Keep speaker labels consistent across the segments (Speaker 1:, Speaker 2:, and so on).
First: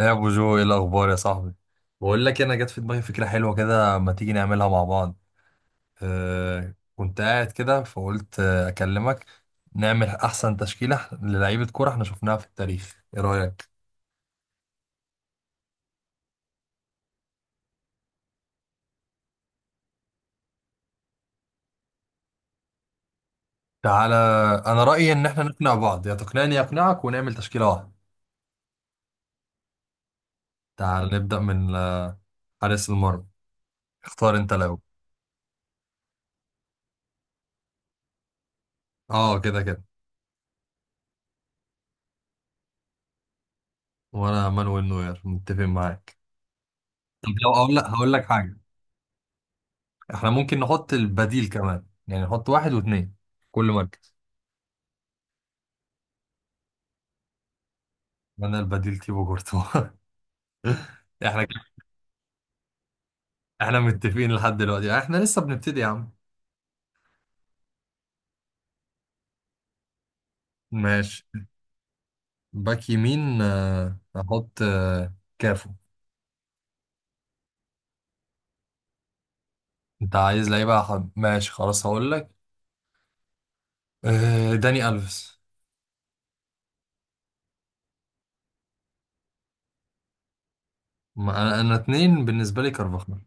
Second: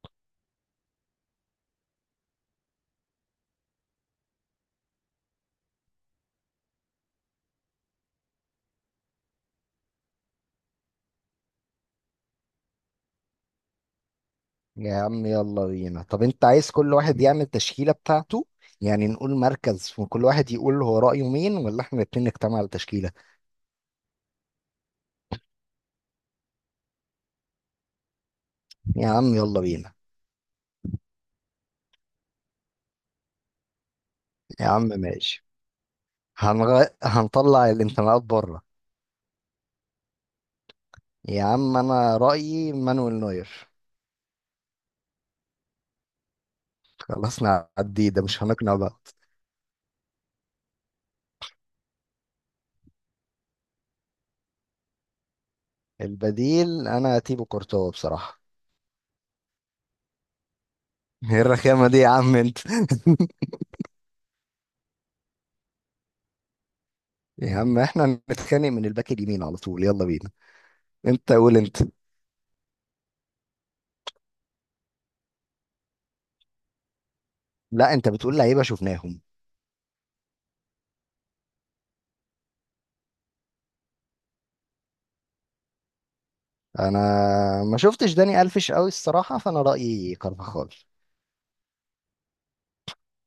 Speaker 1: يا ابو جو، ايه الاخبار يا صاحبي؟ بقول لك، انا جت في دماغي فكره حلوه كده، ما تيجي نعملها مع بعض؟ كنت قاعد كده فقلت اكلمك. نعمل احسن تشكيله للعيبه كوره احنا شفناها في التاريخ، ايه رايك؟
Speaker 2: يا عم يلا بينا. طب انت عايز كل واحد يعمل تشكيلة بتاعته؟ يعني نقول مركز وكل واحد يقول هو رأيه مين، ولا احنا الاتنين نجتمع على تشكيلة؟
Speaker 1: تعالى. انا رايي ان احنا نقنع بعض، يا تقنعني يا اقنعك، ونعمل تشكيله واحده.
Speaker 2: يا عم يلا بينا.
Speaker 1: تعال نبدا من حارس المرمى. اختار انت
Speaker 2: يا
Speaker 1: الاول.
Speaker 2: عم ماشي. هنطلع الانتماءات بره.
Speaker 1: اه، كده كده.
Speaker 2: يا عم انا رأيي مانويل نوير.
Speaker 1: وانا مانويل نوير، متفق معاك. طب
Speaker 2: خلاص
Speaker 1: لو اقول لك
Speaker 2: نعديه
Speaker 1: هقول
Speaker 2: ده،
Speaker 1: لك
Speaker 2: مش
Speaker 1: حاجه،
Speaker 2: هنقنع بعض.
Speaker 1: احنا ممكن نحط البديل كمان، يعني نحط واحد واثنين، كل مركز.
Speaker 2: البديل انا تيبو كورتوا بصراحة.
Speaker 1: انا البديل تيبو كورتوا.
Speaker 2: ايه
Speaker 1: احنا كده-
Speaker 2: الرخامة دي يا عم انت؟
Speaker 1: احنا متفقين لحد دلوقتي، احنا لسه بنبتدي يا عم.
Speaker 2: يا عم احنا نتخانق من الباك اليمين على طول، يلا بينا. انت
Speaker 1: ماشي.
Speaker 2: قول انت.
Speaker 1: باك يمين، احط كافو.
Speaker 2: لا انت بتقول لعيبة شفناهم.
Speaker 1: انت عايز لعيبه ماشي، خلاص هقول لك. داني الفيس.
Speaker 2: انا ما شفتش داني الفيش قوي الصراحه، فانا رايي كارفاخال.
Speaker 1: ما انا اتنين بالنسبه لي كارفاخال.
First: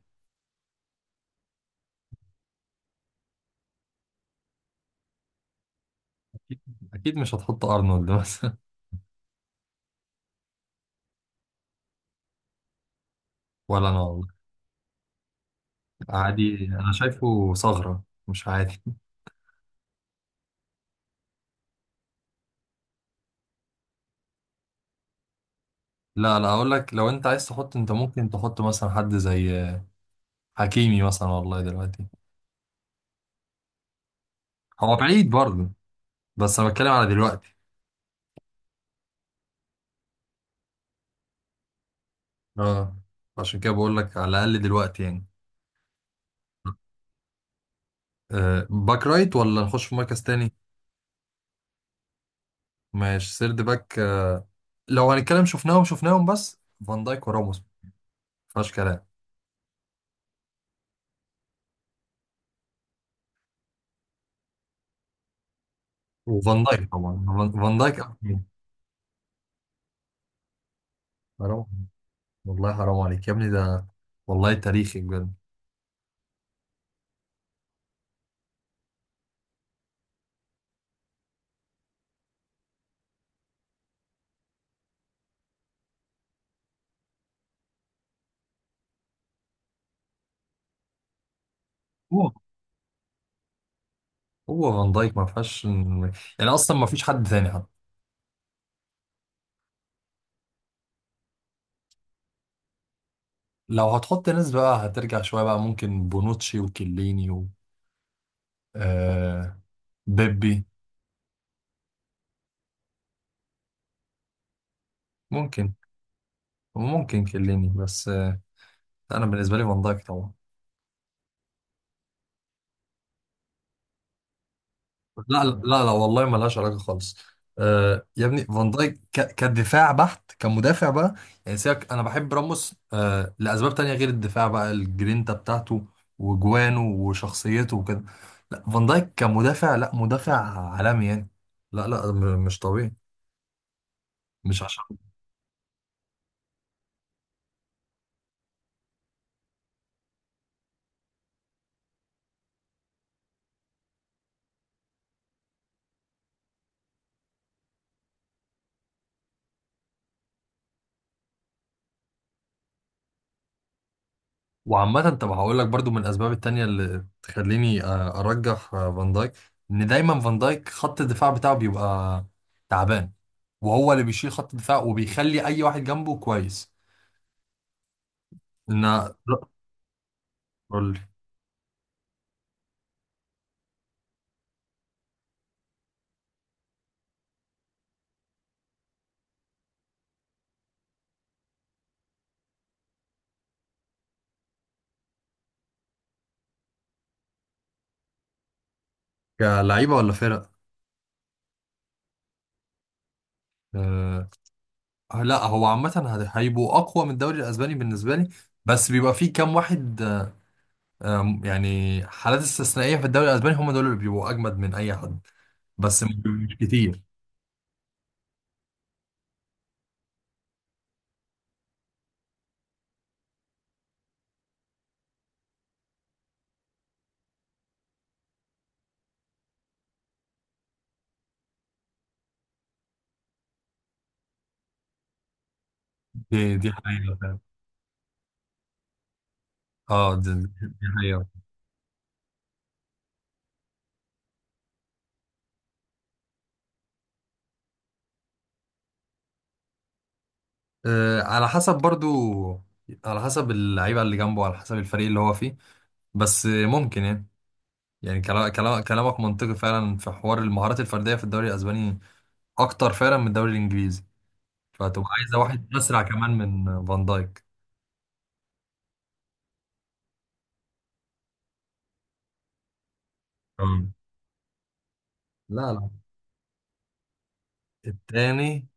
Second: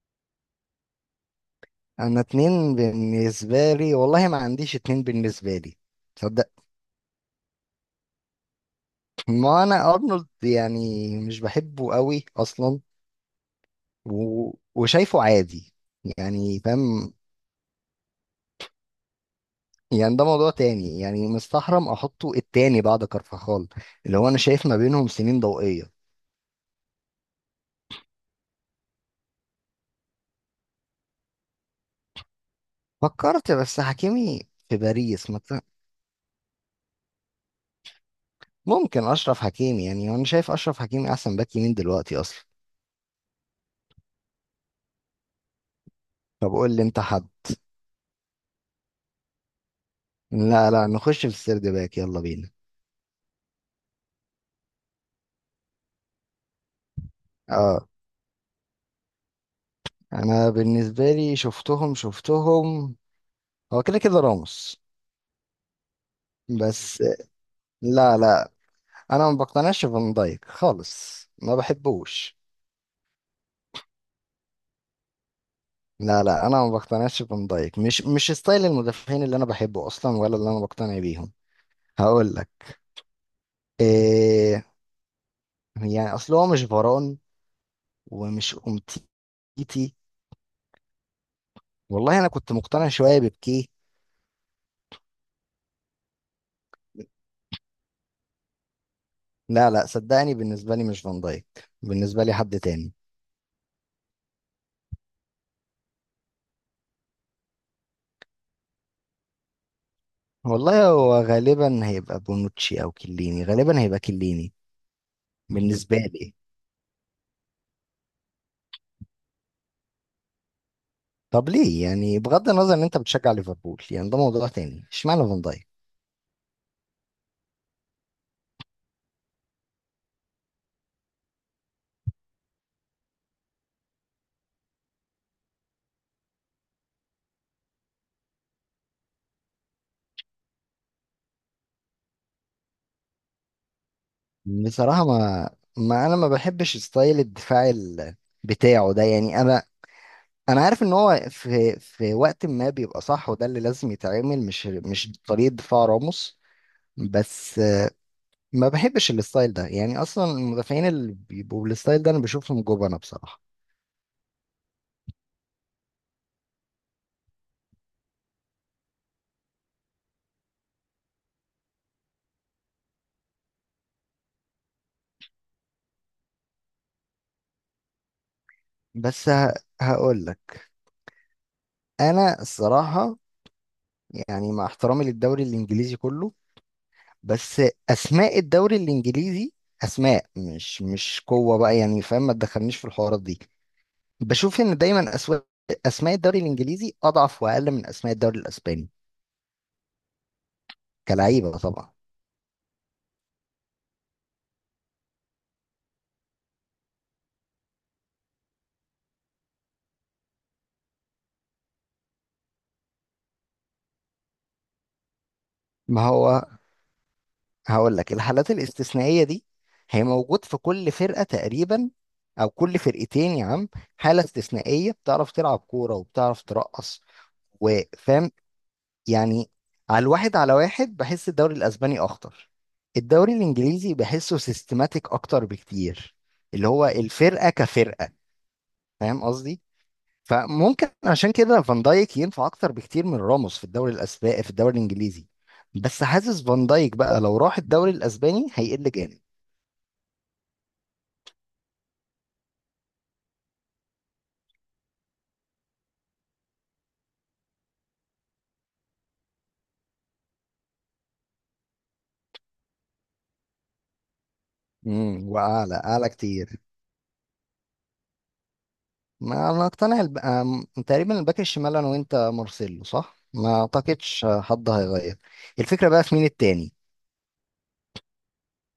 Speaker 2: انا اتنين بالنسبه لي، والله ما عنديش اتنين بالنسبه لي. تصدق؟
Speaker 1: اكيد. أكيد مش هتحط ارنولد مثلا.
Speaker 2: ما انا ارنولد يعني مش بحبه قوي اصلا.
Speaker 1: ولا انا والله.
Speaker 2: وشايفه عادي. يعني
Speaker 1: عادي؟ انا
Speaker 2: فاهم،
Speaker 1: شايفه ثغره مش عادي.
Speaker 2: يعني ده موضوع تاني. يعني مستحرم احطه التاني بعد كارفاخال، اللي هو انا شايف ما بينهم سنين ضوئيه.
Speaker 1: لا لا، هقول لك، لو انت عايز تحط، انت ممكن تحط مثلا حد زي حكيمي مثلا، والله دلوقتي.
Speaker 2: فكرت بس حكيمي في
Speaker 1: هو بعيد
Speaker 2: باريس
Speaker 1: برضه، بس انا بتكلم على دلوقتي.
Speaker 2: ممكن اشرف حكيمي. يعني انا شايف اشرف حكيمي احسن باك يمين دلوقتي اصلا.
Speaker 1: اه، عشان كده بقول لك على الاقل دلوقتي يعني.
Speaker 2: طب قول لي انت حد.
Speaker 1: باك رايت، ولا نخش في مركز تاني؟
Speaker 2: لا نخش في السرد باك، يلا بينا.
Speaker 1: ماشي، سيرد باك. لو هنتكلم شفناهم شفناهم، بس فان دايك وراموس،
Speaker 2: اه،
Speaker 1: مفيهاش كلام.
Speaker 2: انا بالنسبه لي شفتهم شفتهم، هو كده كده راموس.
Speaker 1: وفان دايك
Speaker 2: بس
Speaker 1: طبعا، فان دايك أحسن
Speaker 2: لا
Speaker 1: منه.
Speaker 2: لا انا ما بقتنعش بفان دايك خالص، ما
Speaker 1: حرام،
Speaker 2: بحبوش.
Speaker 1: والله حرام عليك يا ابني، ده والله تاريخي بجد.
Speaker 2: لا انا ما بقتنعش بفان دايك، مش ستايل المدافعين اللي انا بحبه اصلا ولا اللي انا بقتنع بيهم. هقول لك إيه، يعني اصل هو مش فران ومش امتيتي. والله انا
Speaker 1: هو
Speaker 2: كنت مقتنع شويه ببكيه.
Speaker 1: هو فان دايك ما فيهاش، يعني اصلا ما فيش حد تاني حتى.
Speaker 2: لا صدقني بالنسبة لي مش فان دايك. بالنسبة لي حد تاني.
Speaker 1: لو هتحط ناس بقى هترجع شوية، بقى ممكن بونوتشي وكيليني و آه بيبي.
Speaker 2: والله هو غالبا هيبقى بونوتشي او كيليني، غالبا هيبقى كيليني
Speaker 1: ممكن،
Speaker 2: بالنسبة لي.
Speaker 1: وممكن كيليني بس. أنا بالنسبة لي فان دايك طبعا.
Speaker 2: طب ليه يعني؟ بغض النظر ان انت بتشجع ليفربول، يعني ده موضوع تاني، اشمعنى فان
Speaker 1: لا
Speaker 2: دايك؟
Speaker 1: لا لا، والله ملهاش علاقة خالص. يا ابني، فان دايك كدفاع بحت، كمدافع بقى. يعني سيبك، أنا بحب راموس لأسباب تانية غير الدفاع، بقى الجرينتا بتاعته وجوانه وشخصيته وكده. لا، فان دايك كمدافع، لا، مدافع عالمي يعني. لا لا، مش طبيعي. مش عشان.
Speaker 2: بصراحة ما انا ما بحبش ستايل الدفاع بتاعه ده. يعني انا انا عارف ان هو في وقت ما بيبقى صح، وده اللي لازم يتعمل، مش طريقة دفاع راموس. بس ما بحبش الستايل ده، يعني اصلا المدافعين اللي بيبقوا بالستايل ده انا بشوفهم جبنه بصراحه.
Speaker 1: وعامة، طب هقول لك برضو، من الأسباب التانية اللي تخليني أرجح فان دايك، إن دايما فان دايك خط الدفاع بتاعه بيبقى تعبان، وهو اللي بيشيل خط الدفاع وبيخلي أي واحد جنبه كويس. إن
Speaker 2: بس ه... هقول لك
Speaker 1: قول لي.
Speaker 2: انا الصراحه، يعني مع احترامي للدوري الانجليزي كله، بس اسماء الدوري الانجليزي اسماء مش قوه بقى. يعني فاهم، ما تدخلنيش في الحوارات دي. بشوف ان دايما اسماء الدوري الانجليزي اضعف واقل من اسماء الدوري الاسباني.
Speaker 1: كلعيبة ولا فرق؟
Speaker 2: كلعيبه طبعا.
Speaker 1: آه. لا، هو عامة هيبقوا أقوى من الدوري الأسباني بالنسبة لي، بس بيبقى فيه كام واحد، آه، آم، يعني حالات استثنائية في الدوري الأسباني، هم دول اللي بيبقوا أجمد من أي حد، بس
Speaker 2: ما هو
Speaker 1: مش كتير.
Speaker 2: هقول لك، الحالات الاستثنائية دي هي موجود في كل فرقة تقريبا، أو كل فرقتين يا عم. حالة استثنائية بتعرف تلعب كورة وبتعرف ترقص وفاهم يعني. على الواحد على واحد بحس الدوري الأسباني أخطر. الدوري الإنجليزي بحسه سيستماتيك أكتر بكتير،
Speaker 1: دي
Speaker 2: اللي
Speaker 1: دي
Speaker 2: هو
Speaker 1: حقيقة فعلا.
Speaker 2: الفرقة كفرقة. فاهم قصدي؟
Speaker 1: اه، دي
Speaker 2: فممكن
Speaker 1: حقيقة.
Speaker 2: عشان كده فان دايك ينفع أكتر بكتير من راموس في الدوري الأسباني، في الدوري الإنجليزي. بس حاسس فان دايك بقى لو راح الدوري الأسباني هيقل جامد.
Speaker 1: على حسب برضو، على حسب اللعيبة اللي جنبه، على حسب الفريق اللي هو فيه. بس ممكن يعني، يعني كلامك منطقي فعلا، في حوار المهارات الفردية في الدوري الأسباني أكتر فعلا من الدوري الإنجليزي، فهتبقى
Speaker 2: امم،
Speaker 1: عايزة
Speaker 2: واعلى،
Speaker 1: واحد أسرع
Speaker 2: اعلى
Speaker 1: كمان
Speaker 2: كتير.
Speaker 1: من فان دايك.
Speaker 2: ما اقتنع الب... آم، تقريبا الباك الشمال انا وانت مارسيلو صح، ما
Speaker 1: مم.
Speaker 2: اعتقدش حد هيغير.
Speaker 1: لا
Speaker 2: الفكره
Speaker 1: لا.
Speaker 2: بقى في مين التاني؟
Speaker 1: التاني،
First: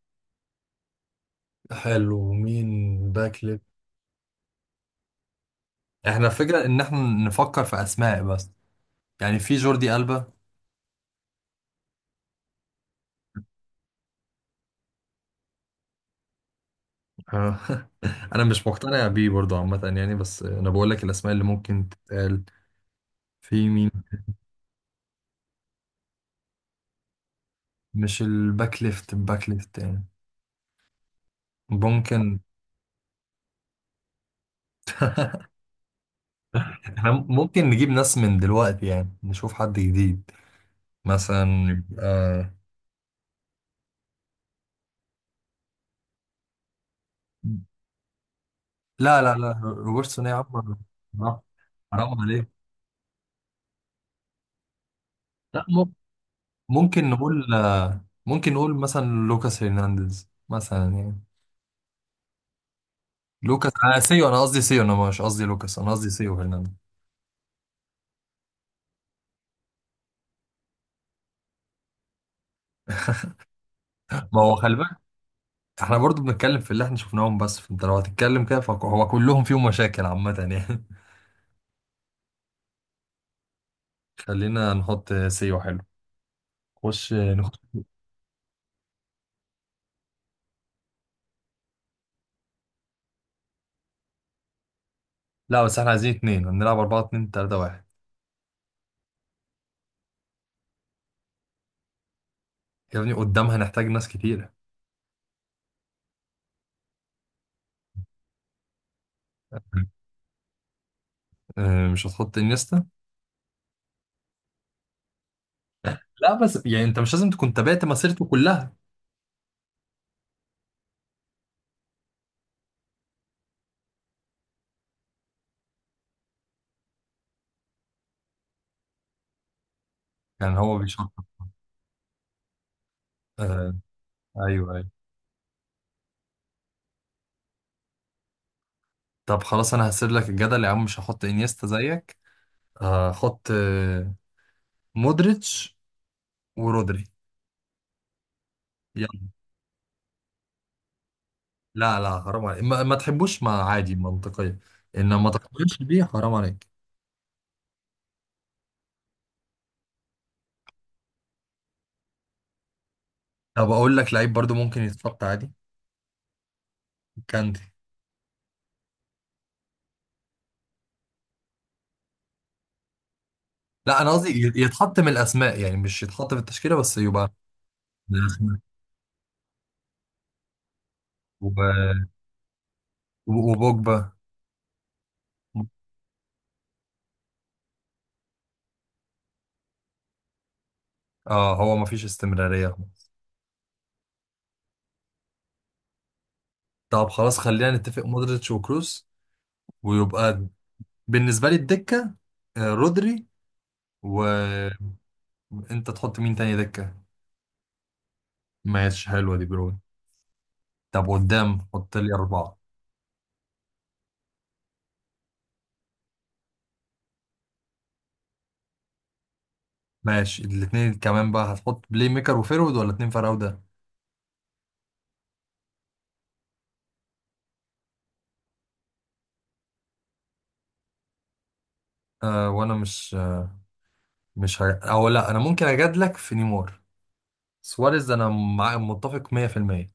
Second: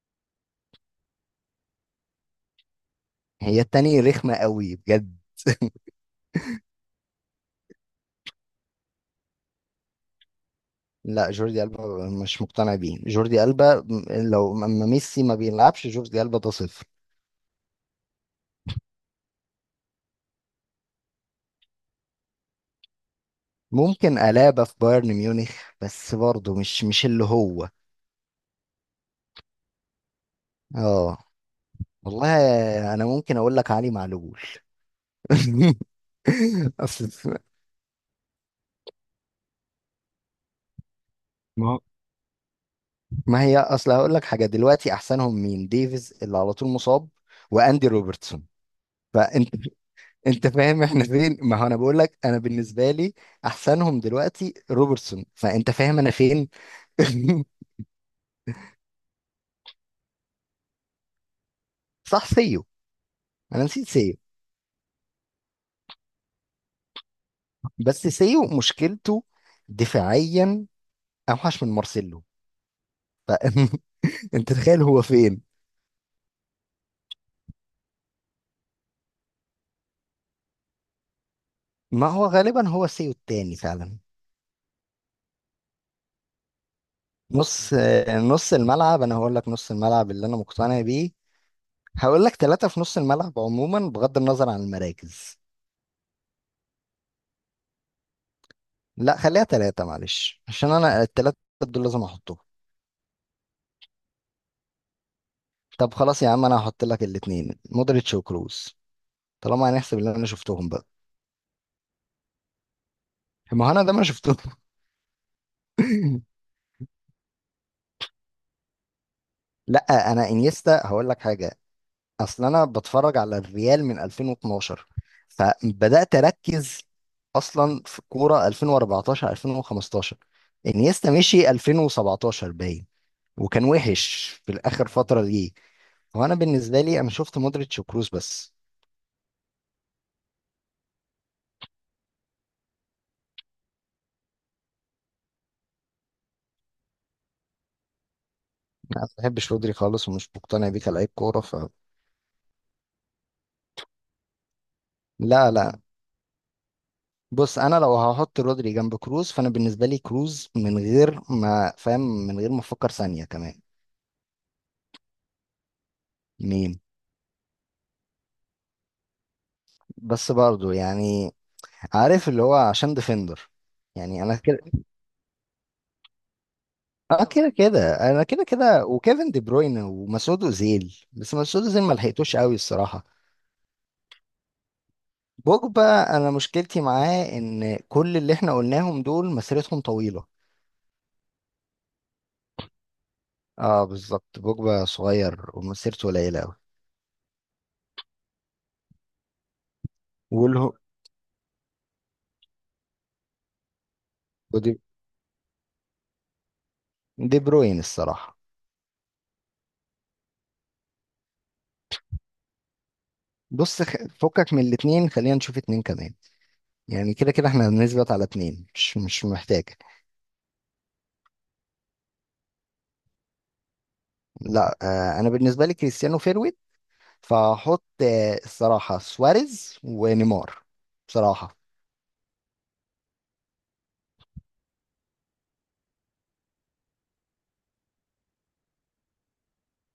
Speaker 1: حلو، مين؟ باك
Speaker 2: هي
Speaker 1: ليفت.
Speaker 2: التاني رخمه قوي بجد.
Speaker 1: احنا الفكرة إن احنا نفكر في أسماء بس، يعني في جوردي ألبا.
Speaker 2: لا جوردي ألبا مش مقتنع بيه، جوردي ألبا اما ميسي ما بيلعبش جوردي ألبا ده صفر.
Speaker 1: آه، أنا مش مقتنع بيه برضو عامة يعني، بس أنا بقول لك الأسماء اللي ممكن تتقال. في مين؟
Speaker 2: ممكن ألابا في بايرن ميونخ، بس برضه مش اللي هو.
Speaker 1: مش الباك ليفت، الباك ليفت يعني.
Speaker 2: اه.
Speaker 1: ممكن.
Speaker 2: والله انا ممكن اقول لك علي معلول.
Speaker 1: احنا
Speaker 2: أصل-
Speaker 1: ممكن نجيب ناس من دلوقتي، يعني نشوف حد جديد
Speaker 2: ما
Speaker 1: مثلا.
Speaker 2: ما هي اصل هقول لك حاجه، دلوقتي احسنهم مين؟ ديفيز اللي على طول مصاب، واندي روبرتسون.
Speaker 1: لا لا
Speaker 2: فانت
Speaker 1: لا، روبرتسون ايه يا
Speaker 2: انت
Speaker 1: عم؟
Speaker 2: فاهم احنا فين.
Speaker 1: آه،
Speaker 2: ما هو انا بقول لك
Speaker 1: حرام
Speaker 2: انا
Speaker 1: عليك.
Speaker 2: بالنسبه لي احسنهم دلوقتي روبرتسون،
Speaker 1: لا،
Speaker 2: فانت فاهم انا فين.
Speaker 1: ممكن نقول آه، ممكن نقول مثلا لوكاس هرنانديز مثلا يعني.
Speaker 2: صح، سيو. انا
Speaker 1: لوكاس،
Speaker 2: نسيت
Speaker 1: انا
Speaker 2: سيو.
Speaker 1: سيو، انا قصدي سيو، انا مش قصدي لوكاس، انا قصدي سيو هرنانديز.
Speaker 2: بس سيو مشكلته دفاعيا اوحش من مارسيلو، فانت
Speaker 1: ما هو، خلي
Speaker 2: تخيل
Speaker 1: بالك.
Speaker 2: هو فين.
Speaker 1: احنا برضو بنتكلم في اللي احنا شفناهم، بس فانت لو هتتكلم كده فهو كلهم فيهم مشاكل عامة يعني.
Speaker 2: ما هو غالبا هو سيو التاني فعلا.
Speaker 1: خلينا نحط سيو، حلو. خش نخش.
Speaker 2: نص نص الملعب، انا هقول لك نص الملعب اللي انا مقتنع بيه. هقول لك ثلاثة في نص الملعب عموما بغض النظر عن المراكز.
Speaker 1: لا بس احنا عايزين اتنين، هنلعب أربعة اتنين تلاتة واحد.
Speaker 2: لا خليها ثلاثة معلش، عشان انا الثلاثة دول لازم احطهم.
Speaker 1: يا ابني قدامها نحتاج ناس كتيرة.
Speaker 2: طب خلاص يا عم، انا هحط لك الاثنين مودريتش وكروس، طالما هنحسب اللي انا شفتهم بقى.
Speaker 1: مش هتحط انيستا؟
Speaker 2: ما هو انا ده ما شفتهم.
Speaker 1: لا بس يعني انت مش لازم تكون تابعت مسيرته كلها،
Speaker 2: لا انا انيستا هقول لك حاجة. اصل انا بتفرج على الريال من 2012، فبدأت اركز اصلا في كورة 2014 2015.
Speaker 1: يعني هو بيشط.
Speaker 2: انيستا مشي 2017 باين، وكان
Speaker 1: آه،
Speaker 2: وحش في
Speaker 1: ايوه
Speaker 2: الاخر
Speaker 1: ايوه.
Speaker 2: فترة ليه. هو انا بالنسبه لي انا شفت مودريتش وكروس بس.
Speaker 1: طب خلاص انا هسيب لك الجدل يا عم، مش هحط انيستا زيك. هحط مودريتش ورودري.
Speaker 2: انا ما
Speaker 1: يلا.
Speaker 2: بحبش رودري خالص ومش مقتنع بيه كلاعب كوره. ف
Speaker 1: لا لا، حرام عليك، ما تحبوش ما، عادي منطقية، انما ما
Speaker 2: لا
Speaker 1: تقبلش
Speaker 2: لا
Speaker 1: بيه، حرام عليك.
Speaker 2: بص انا لو هحط رودري جنب كروز، فانا بالنسبه لي كروز من غير ما فاهم، من غير ما افكر ثانيه كمان.
Speaker 1: طب اقول لك لعيب برضو ممكن يتحط عادي.
Speaker 2: مين؟
Speaker 1: كانتي.
Speaker 2: بس برضو يعني عارف اللي هو عشان ديفندر.
Speaker 1: لا انا
Speaker 2: يعني
Speaker 1: قصدي
Speaker 2: انا كده،
Speaker 1: يتحط من الاسماء، يعني مش يتحط في التشكيله بس
Speaker 2: اه
Speaker 1: يبقى
Speaker 2: كده كده
Speaker 1: من
Speaker 2: انا كده
Speaker 1: الاسماء
Speaker 2: كده وكيفن دي بروين ومسعود اوزيل. بس
Speaker 1: وب...
Speaker 2: مسعود اوزيل ما لحقتوش قوي الصراحه.
Speaker 1: وبوجبا.
Speaker 2: بوجبا انا مشكلتي معاه ان كل اللي احنا قلناهم دول مسيرتهم طويله.
Speaker 1: اه، هو ما فيش استمراريه خالص.
Speaker 2: اه بالظبط، بوجبا صغير ومسيرته قليلة أوي.
Speaker 1: طب خلاص، خلينا نتفق مودريتش وكروس، ويبقى
Speaker 2: وله.
Speaker 1: بالنسبه لي الدكه رودري،
Speaker 2: ودي
Speaker 1: وانت تحط مين تاني دكه؟
Speaker 2: دي بروين الصراحة.
Speaker 1: ماشي، حلوه دي برون. طب قدام حط لي اربعه.
Speaker 2: بص فكك من الاتنين، خلينا نشوف اتنين كمان. يعني كده كده احنا بنثبت على اتنين مش محتاج.
Speaker 1: ماشي، الاثنين كمان بقى، هتحط بلاي ميكر وفيرود ولا اتنين فراوده؟
Speaker 2: لا آه انا بالنسبة لي كريستيانو فيرويد، فهحط آه الصراحة سواريز ونيمار بصراحة.
Speaker 1: وانا مش مش او لا، انا ممكن اجادلك في نيمار. سواريز انا مع متفق 100%.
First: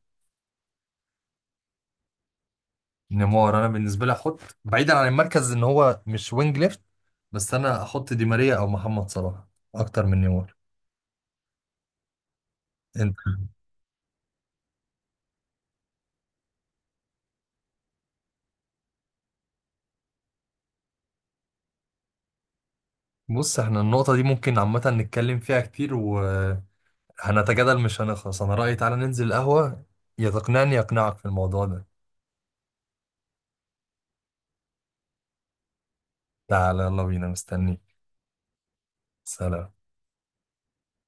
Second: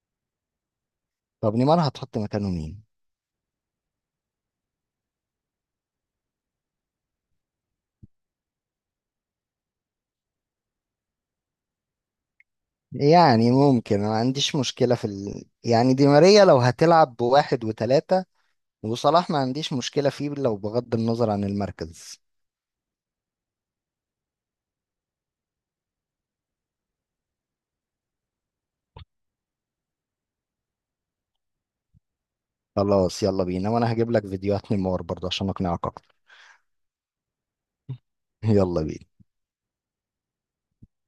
Speaker 2: طب نيمار هتحط مكانه مين؟
Speaker 1: نيمار انا بالنسبه لي احط بعيدا عن المركز، ان هو مش وينج ليفت، بس انا احط دي ماريا او محمد صلاح اكتر من نيمار. انت
Speaker 2: يعني ممكن، ما عنديش مشكلة في يعني دي ماريا لو هتلعب بواحد وتلاتة وصلاح ما عنديش مشكلة فيه، لو بغض النظر عن المركز.
Speaker 1: بص، احنا النقطه دي ممكن عامه نتكلم فيها كتير وهنتجادل مش هنخلص، انا رايي تعالى ننزل القهوه، يا تقنعني يقنعك في الموضوع ده.
Speaker 2: خلاص يلا بينا، وانا هجيب لك فيديوهات نيمار برضه عشان اقنعك اكتر.
Speaker 1: تعالى يلا بينا، مستنيك.
Speaker 2: يلا بينا.
Speaker 1: سلام.